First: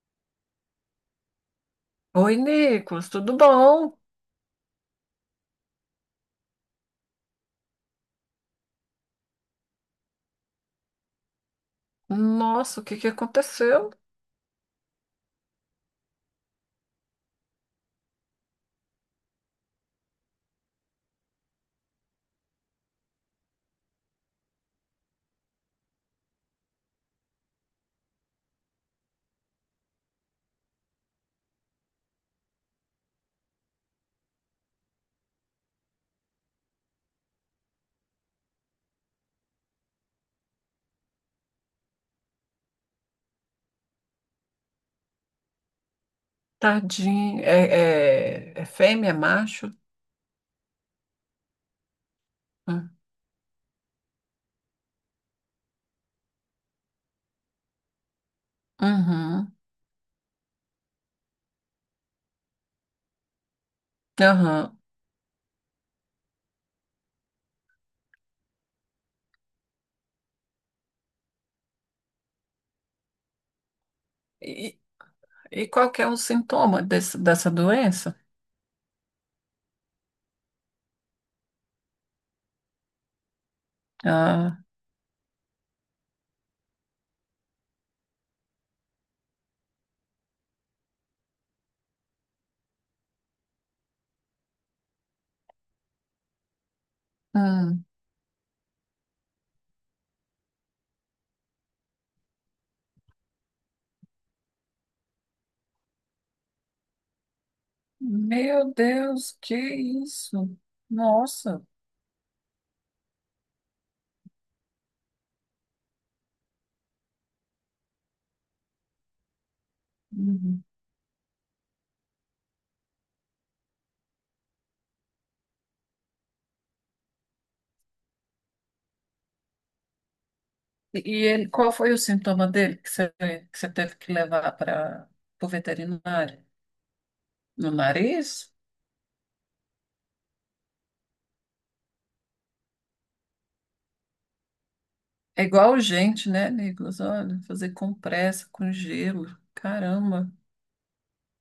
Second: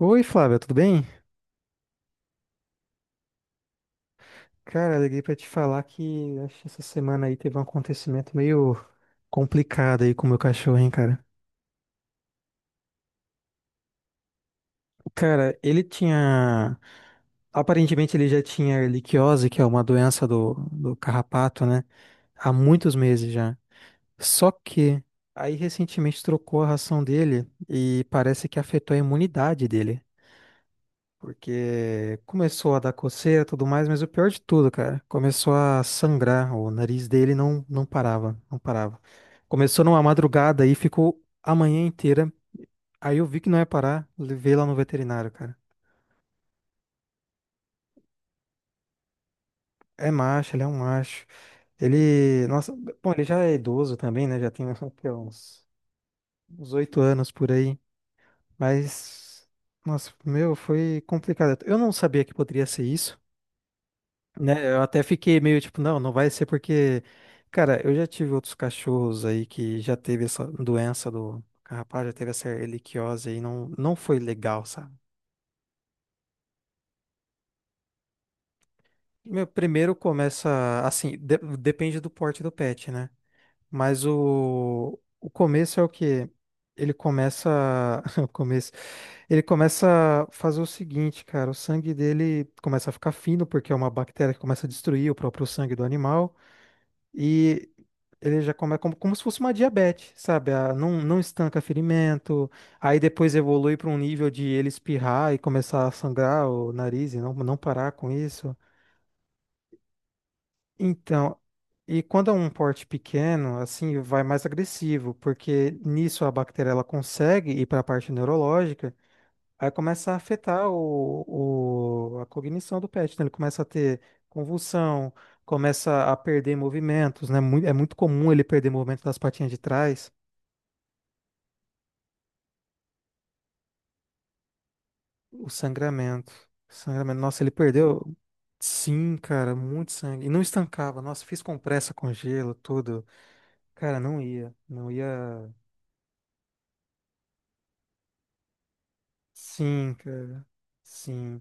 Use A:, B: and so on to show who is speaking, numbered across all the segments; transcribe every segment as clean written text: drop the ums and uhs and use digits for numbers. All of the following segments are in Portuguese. A: Oi, Flávia, tudo bem?
B: Oi, Nicolas, tudo bom?
A: Cara, liguei pra te falar que acho que essa semana aí teve um acontecimento meio complicado aí com o meu cachorro, hein, cara.
B: Nossa, o que que aconteceu?
A: Cara, ele tinha. Aparentemente ele já tinha ehrlichiose, que é uma doença do carrapato, né? Há muitos meses já. Só que aí recentemente trocou a ração dele e parece que afetou a imunidade dele. Porque começou a dar coceira e tudo mais, mas o pior de tudo, cara, começou a sangrar. O nariz dele não, não parava, não parava. Começou numa madrugada e ficou a manhã inteira. Aí eu vi que não ia parar, levei lá no veterinário, cara.
B: Tadinho. É fêmea, é macho?
A: É macho, ele é um macho. Ele, nossa,
B: Hum.
A: bom, ele já é idoso também, né? Já tem o quê, uns 8 anos por aí. Mas,
B: Uhum,
A: nossa, meu, foi complicado. Eu não sabia que poderia ser isso. Né?
B: aham.
A: Eu até fiquei meio tipo, não, não vai ser porque, cara, eu já tive outros cachorros aí que já teve essa doença do carrapato, já teve essa erliquiose aí, não, não foi legal,
B: E,
A: sabe?
B: e qual que é o sintoma dessa doença?
A: Meu, primeiro começa, assim, depende do porte do pet, né? Mas
B: Ah,
A: o começo é o quê? Ele começa, o começo, ele começa a fazer o seguinte, cara, o sangue dele começa a ficar fino, porque é uma bactéria que começa a destruir o próprio sangue do animal. E
B: hum.
A: ele já começa como, como se fosse uma diabetes, sabe? Não, não estanca ferimento, aí depois evolui para um nível de ele espirrar e começar a sangrar o nariz e não, não parar com isso.
B: Meu Deus, que isso?
A: Então,
B: Nossa.
A: e quando é um porte pequeno, assim, vai mais agressivo, porque nisso a bactéria ela consegue ir para a parte neurológica. Aí começa a
B: Uhum.
A: afetar a cognição do pet, né? Ele começa a ter convulsão, começa a perder movimentos, né? É muito comum ele perder movimento das patinhas de trás.
B: E ele, qual foi o sintoma dele que você teve que levar para
A: O
B: o
A: sangramento.
B: veterinário?
A: Sangramento. Nossa, ele
B: No
A: perdeu.
B: nariz?
A: Sim, cara, muito sangue. E não estancava. Nossa, fiz compressa com gelo, tudo. Cara, não ia. Não
B: É
A: ia.
B: igual gente, né, Nicolas? Olha, fazer compressa com gelo.
A: Sim,
B: Caramba,
A: cara. Sim.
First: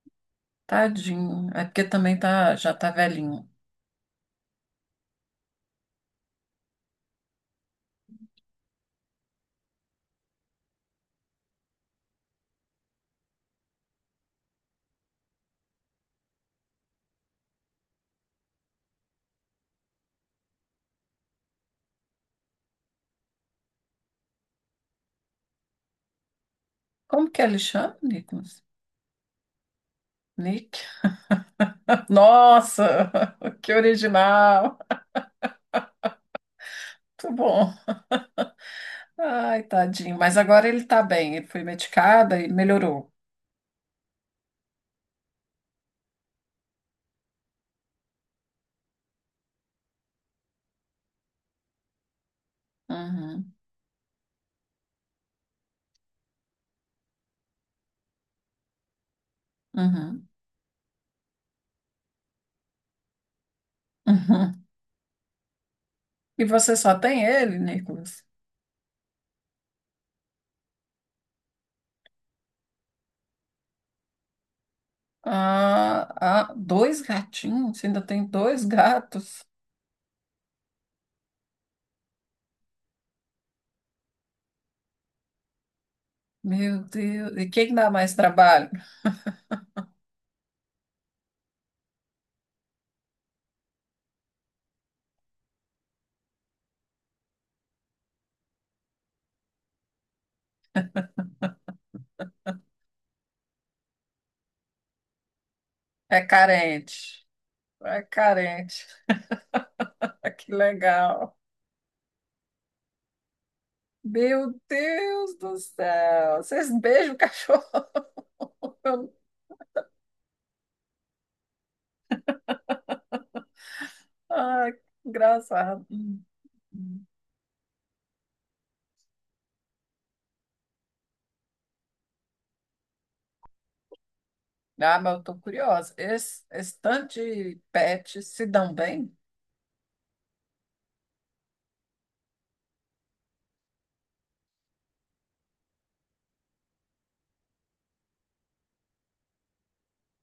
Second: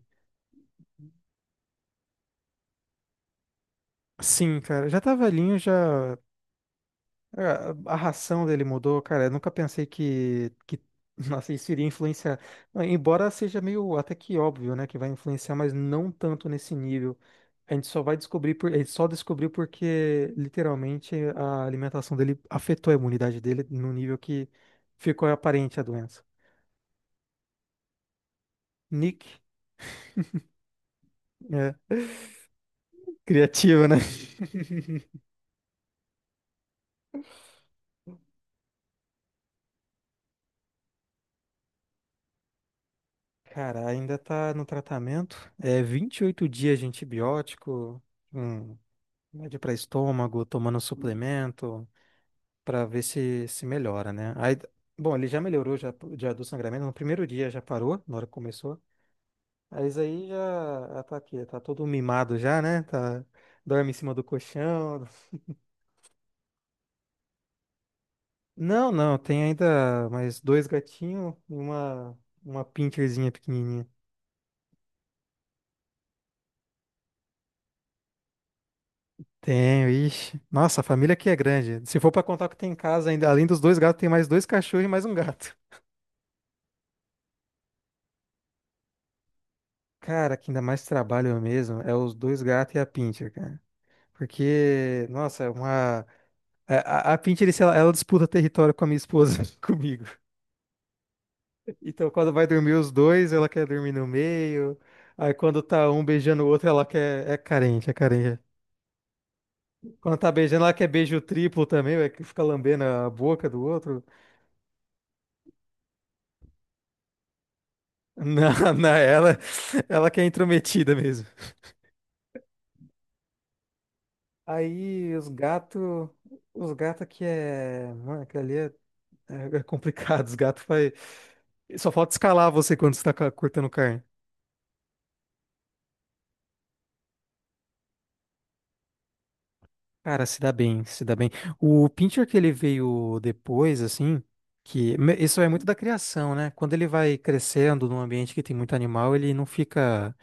B: tadinho. É porque também já tá velhinho.
A: Sim, cara. Já tá velhinho, já. A ração dele mudou, cara. Eu nunca pensei que nossa, isso iria influenciar. Ah, embora seja meio até que óbvio, né, que vai influenciar, mas não tanto nesse nível. A gente só vai descobrir por, a gente só descobriu porque literalmente a alimentação dele afetou a imunidade dele no nível que ficou aparente a doença.
B: Como que ele chama, Nicolas?
A: Nick,
B: Nick?
A: né?
B: Nossa, que
A: Criativo, né?
B: original. Muito bom. Ai, tadinho. Mas agora ele tá bem. Ele foi medicado e melhorou.
A: Cara, ainda tá no tratamento. É 28 dias de antibiótico. Um remédio para estômago, tomando suplemento, para ver se
B: Uhum,
A: se melhora, né? Aí, bom, ele já melhorou já, já do sangramento, no primeiro dia já parou, na hora que começou. Aí
B: uhum,
A: já, já tá aqui, tá todo mimado já, né? Tá, dorme em cima do
B: uhum.
A: colchão.
B: E você só tem ele, Nicolas?
A: Não, não, tem ainda mais dois gatinhos e uma pincherzinha pequenininha.
B: Ah, ah, dois gatinhos? Você ainda tem dois gatos?
A: Tenho, ixi. Nossa, a família aqui é grande. Se for para contar o que tem em casa, ainda, além dos dois gatos, tem mais dois cachorros e mais um gato.
B: Meu Deus, e quem dá mais trabalho?
A: Cara, que ainda mais trabalho mesmo é os dois gatos e a Pinscher, cara. Porque, nossa, é uma. A Pinscher, ela, ela disputa território com a minha esposa, comigo. Então, quando vai dormir os dois, ela quer dormir no meio. Aí, quando tá um
B: É
A: beijando o outro, ela
B: carente.
A: quer. É carente, é
B: É
A: carente.
B: carente.
A: Quando tá
B: Que
A: beijando, ela quer beijo
B: legal.
A: triplo também, vai que fica lambendo a boca do outro.
B: Meu Deus do céu. Vocês beijam o cachorro?
A: Na, na ela, ela que é intrometida mesmo.
B: Ai, que
A: Aí, os
B: engraçado.
A: gatos.
B: Hum.
A: Os gatos que é. Mano, aquele ali é. É complicado, os gatos vai. Só falta escalar você quando você tá cortando carne.
B: Ah, mas eu tô curiosa. Esse tanto de pets se dão bem?
A: Cara, se dá bem, se dá bem. O Pinscher que ele veio depois, assim, que isso é muito da criação, né? Quando ele vai crescendo num ambiente que tem muito animal, ele não fica,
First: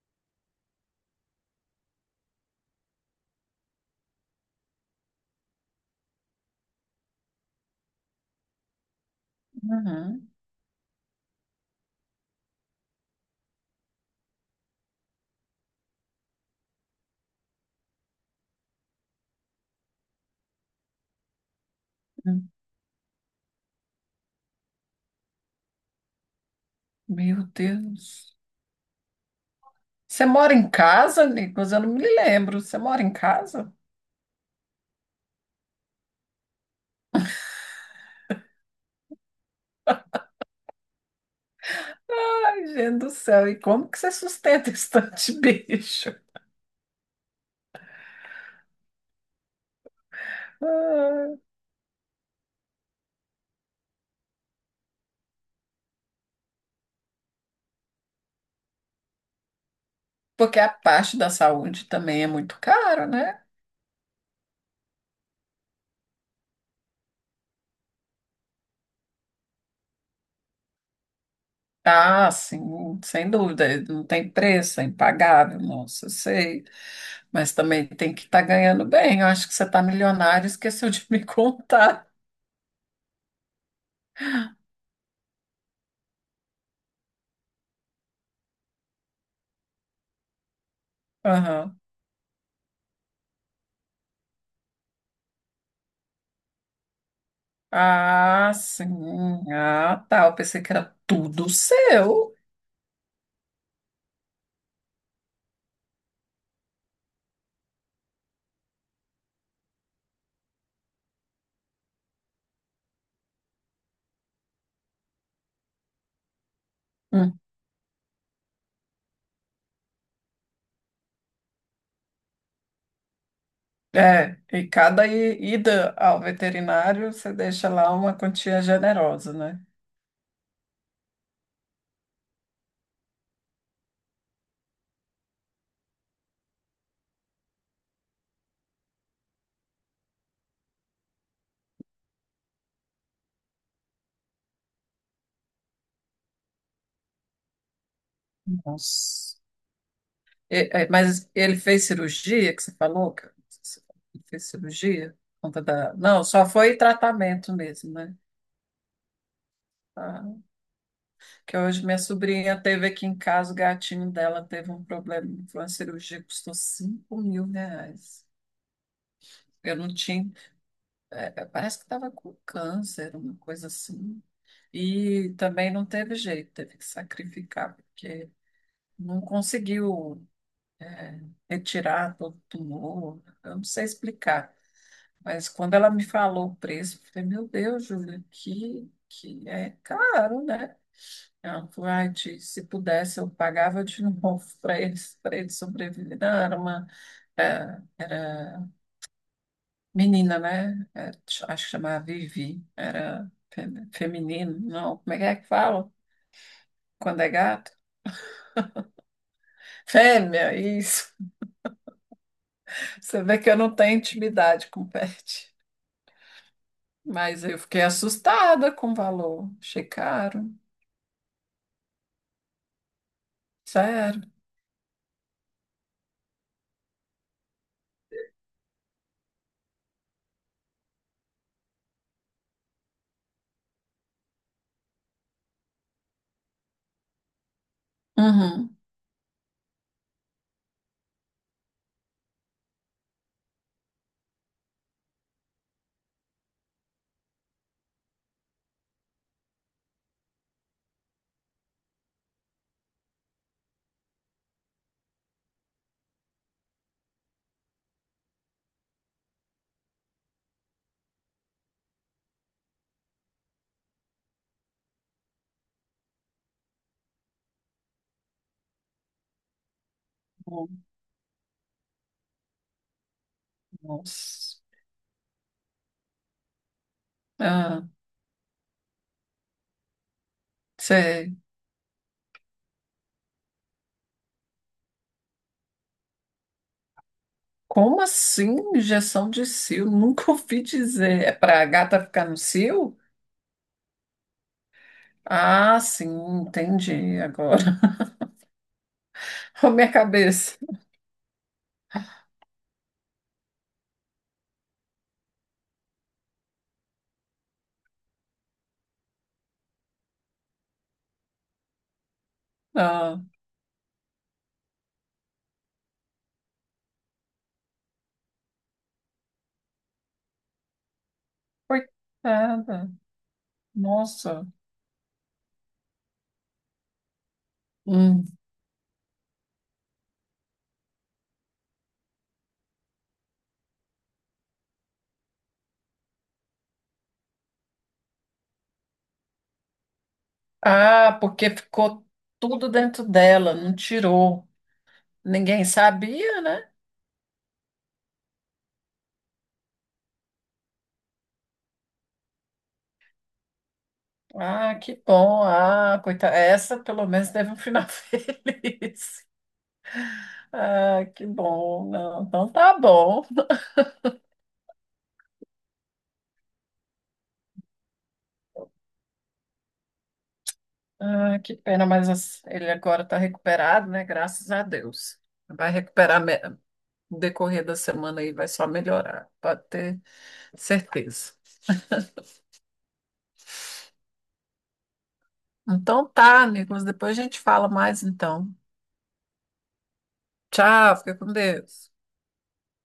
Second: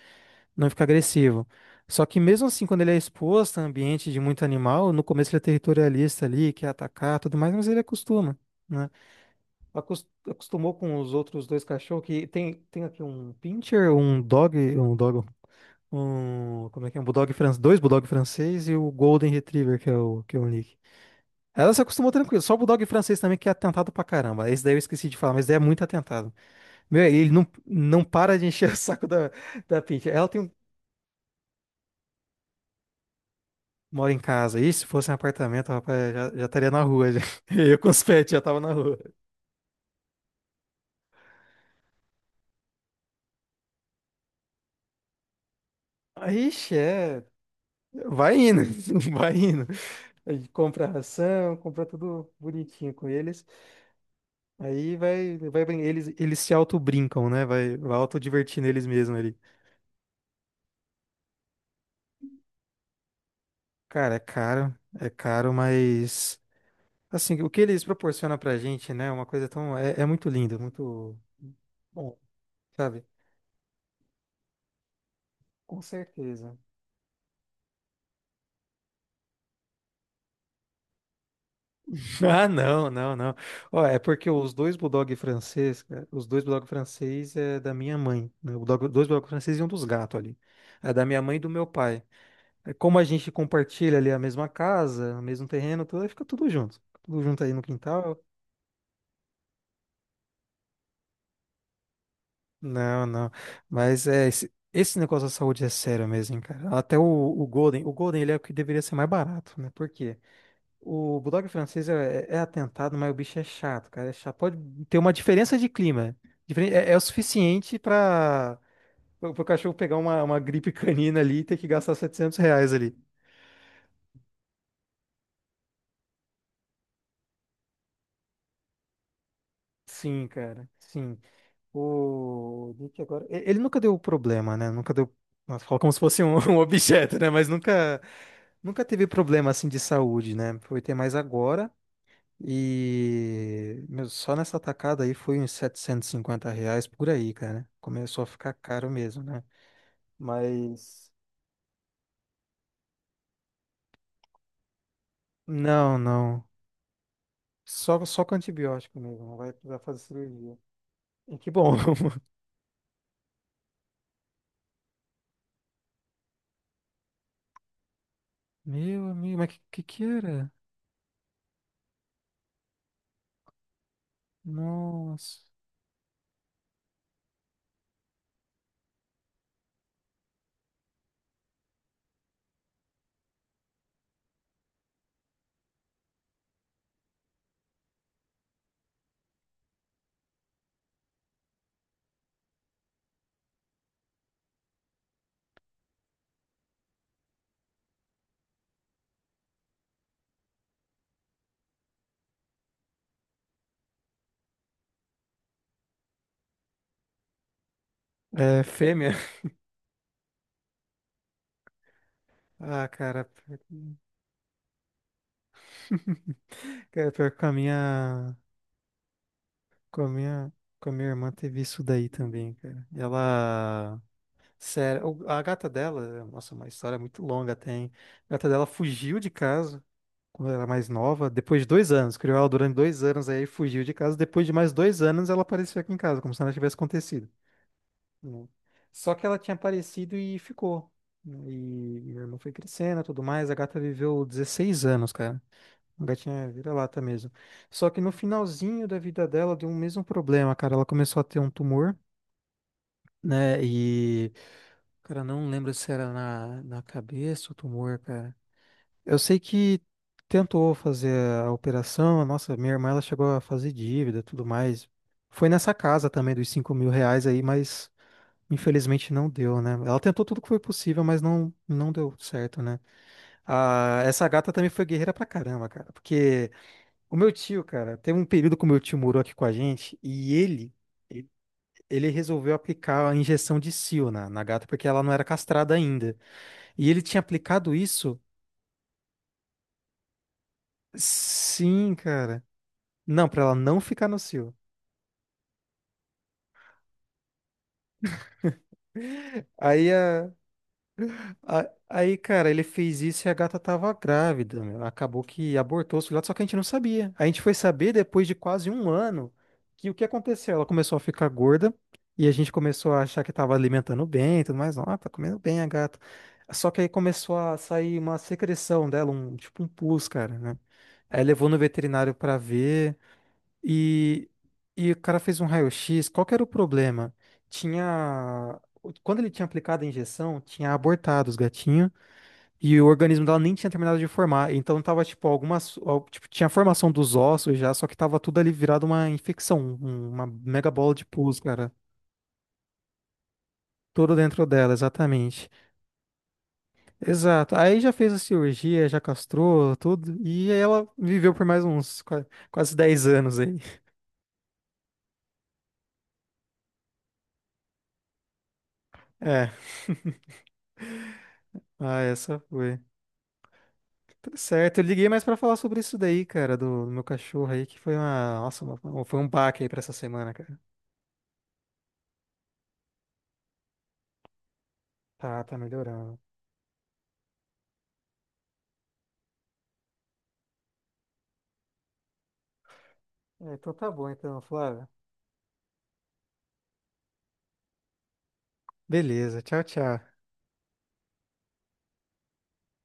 A: não fica agressivo. Só que mesmo assim, quando ele é exposto a ambiente de muito animal, no começo ele é territorialista ali, quer atacar, tudo mais, mas ele acostuma, né?
B: Uhum.
A: Acostumou com os outros dois cachorros que tem, tem aqui um Pinscher, um dog um, como é que é? Um Bulldog francês, dois Bulldog francês e o Golden Retriever, que é o Nick. Ela se acostumou tranquilo.
B: Hum.
A: Só o Bulldog francês também, que é atentado pra caramba. Esse daí eu esqueci de falar, mas daí é muito atentado. Meu, ele não,
B: Meu
A: não
B: Deus.
A: para de encher o saco da, Pinty.
B: Você
A: Ela tem um-
B: mora em casa, Nicolas? Eu não me lembro. Você mora em casa?
A: mora em casa. E se fosse um apartamento, rapaz, já, já estaria na rua. Já. Eu com os pets já tava na rua.
B: Ai, gente do céu. E como que você sustenta esse tanto de bicho?
A: Aí, é. Vai indo, vai indo. A gente compra ração, compra tudo bonitinho com eles. Aí vai, vai, eles, eles se auto-brincam, né? Vai, vai auto divertir neles mesmos ali.
B: Porque a parte da saúde também é muito caro, né?
A: Cara, é caro, mas assim, o que eles proporcionam pra gente, né? É uma coisa tão, é, é muito lindo, muito bom,
B: Ah, sim,
A: sabe?
B: sem dúvida, não tem preço, é impagável,
A: Com
B: nossa, eu
A: certeza.
B: sei. Mas também tem que estar ganhando bem. Eu acho que você está milionário, e esqueceu de me contar.
A: Ah, não, não, não. Ó, é porque os dois bulldog francês, cara, os dois bulldog francês é da minha mãe, né? O dois bulldog francês e um dos gatos ali. É da minha mãe e do meu
B: Aham.
A: pai. É. Como a gente compartilha ali a mesma casa, o mesmo terreno, tudo, aí fica tudo junto. Tudo junto aí no quintal.
B: Ah, sim. Ah, tá. Eu pensei que era tudo seu.
A: Não, não. Mas é, esse negócio da saúde é sério mesmo, hein, cara. Até o Golden ele é o que deveria ser mais barato, né? Por quê? O Bulldog francês é, é atentado, mas o bicho é chato, cara. É chato. Pode ter uma diferença de clima. É, é o
B: Hum.
A: suficiente para o cachorro pegar uma gripe canina ali e ter que gastar R$ 700 ali.
B: É, e cada ida ao veterinário, você deixa lá uma quantia generosa, né?
A: Sim, cara. Sim. O Nick agora. Ele nunca deu problema, né? Nunca deu. Nossa, fala como se fosse um, um objeto, né? Mas nunca, nunca teve problema assim de saúde, né? Foi ter mais agora. E meu, só nessa atacada aí foi uns R$ 750 por aí, cara. Começou a ficar caro mesmo,
B: Nossa.
A: né?
B: É,
A: Mas.
B: mas ele fez cirurgia, que você falou? Você falou que ele fez cirurgia?
A: Não,
B: Não,
A: não.
B: só foi tratamento mesmo,
A: Só,
B: né?
A: só com antibiótico mesmo. Não vai precisar fazer
B: Ah,
A: cirurgia. E que
B: que
A: bom.
B: hoje minha sobrinha teve aqui em casa, o gatinho dela teve um problema, foi uma cirurgia que custou R$ 5.000.
A: Meu amigo, mas que,
B: Eu
A: que
B: não
A: que
B: tinha,
A: era?
B: é, parece que estava com câncer, uma coisa assim. E
A: Nossa.
B: também não teve jeito, teve que sacrificar, porque não conseguiu, é, retirar todo o tumor. Eu não sei explicar. Mas quando ela me falou o preço, eu falei, meu Deus, Júlia, que é caro, né? Ela falou, "Ai, Ti, se pudesse, eu pagava de novo para eles sobreviverem. Não, era uma, é, menina, né? É, acho que chamava Vivi, era feminino, não, como é que fala? Quando é gato?
A: É, fêmea?
B: Fêmea, isso.
A: Ah,
B: Você
A: cara.
B: vê que eu não tenho intimidade com pet.
A: Cara, pior que
B: Mas
A: com a
B: eu fiquei
A: minha,
B: assustada com o valor. Achei
A: com a
B: caro,
A: minha, com a minha irmã teve isso daí também, cara. Ela,
B: sério.
A: sério, a gata dela, nossa, uma história muito longa tem. A gata dela fugiu de casa quando ela era mais nova, depois de 2 anos, criou ela durante 2 anos aí, fugiu de casa. Depois de mais 2 anos, ela apareceu aqui em casa, como se nada tivesse acontecido. Né?
B: Uhum.
A: Só que ela tinha aparecido e ficou. Né? E minha irmã foi crescendo e tudo mais. A gata viveu 16 anos, cara. A gatinha é vira-lata mesmo. Só que no finalzinho da vida dela deu o mesmo problema, cara. Ela começou a ter um tumor, né? E, cara, não lembro se era na, na cabeça o tumor, cara. Eu sei que tentou fazer a operação. Nossa, minha irmã, ela chegou a fazer dívida, e tudo mais. Foi nessa casa também dos R$ 5.000 aí, mas infelizmente não deu, né? Ela tentou tudo que foi possível, mas não, não deu certo, né? Ah, essa gata
B: Nossa.
A: também foi guerreira pra caramba, cara. Porque. O meu tio,
B: Ah,
A: cara, teve um período que o meu tio morou aqui com a gente e ele, ele
B: cê-
A: ele resolveu aplicar a injeção de cio na gata porque ela não era castrada ainda. E ele tinha aplicado
B: como
A: isso,
B: assim injeção de cio? Nunca ouvi dizer. É para a
A: sim,
B: gata ficar no
A: cara.
B: cio?
A: Não, pra ela não ficar no cio.
B: Ah, sim, entendi agora. A
A: Aí
B: minha
A: a.
B: cabeça.
A: Aí, cara, ele fez isso e a gata tava grávida, meu. Acabou que abortou os filhotes, só que a gente não sabia. A gente foi saber depois de quase um ano que o que aconteceu? Ela começou a ficar gorda e a gente começou a
B: Ah,
A: achar que tava alimentando bem e tudo mais. Ah, tá comendo bem a gata. Só que aí começou a sair uma secreção dela, um tipo um pus, cara, né? Aí levou no veterinário pra
B: coitada.
A: ver e,
B: Nossa.
A: e o cara fez um raio-x. Qual que era o problema?
B: Hum.
A: Tinha. Quando ele tinha aplicado a injeção, tinha abortado os gatinhos. E o organismo dela nem tinha terminado de formar. Então tava, tipo, algumas. Tipo, tinha a formação dos ossos já, só que tava tudo ali virado uma infecção, uma mega bola de
B: Ah,
A: pus,
B: porque
A: cara.
B: ficou tudo dentro dela, não
A: Tudo dentro
B: tirou.
A: dela, exatamente.
B: Ninguém sabia, né?
A: Exato. Aí já fez a cirurgia, já castrou tudo. E ela viveu por mais uns quase 10 anos aí.
B: Ah, que bom. Ah, coitada. Essa pelo menos teve um final feliz.
A: É.
B: Ah, que bom.
A: Ah,
B: Não,
A: essa
B: então tá
A: foi.
B: bom.
A: Tá certo. Eu liguei mais pra falar sobre isso daí, cara, do meu cachorro aí, que foi uma. Nossa, uma- foi um baque aí pra essa semana, cara.
B: Ah, que pena, mas ele agora está recuperado, né? Graças a Deus.
A: Tá, tá
B: Vai
A: melhorando.
B: recuperar no decorrer da semana e vai só melhorar, pode ter certeza.
A: É, então tá bom, então, Flávio.
B: Então tá, Nicolas, depois a gente fala mais então.
A: Beleza, tchau, tchau.
B: Tchau, fica com Deus.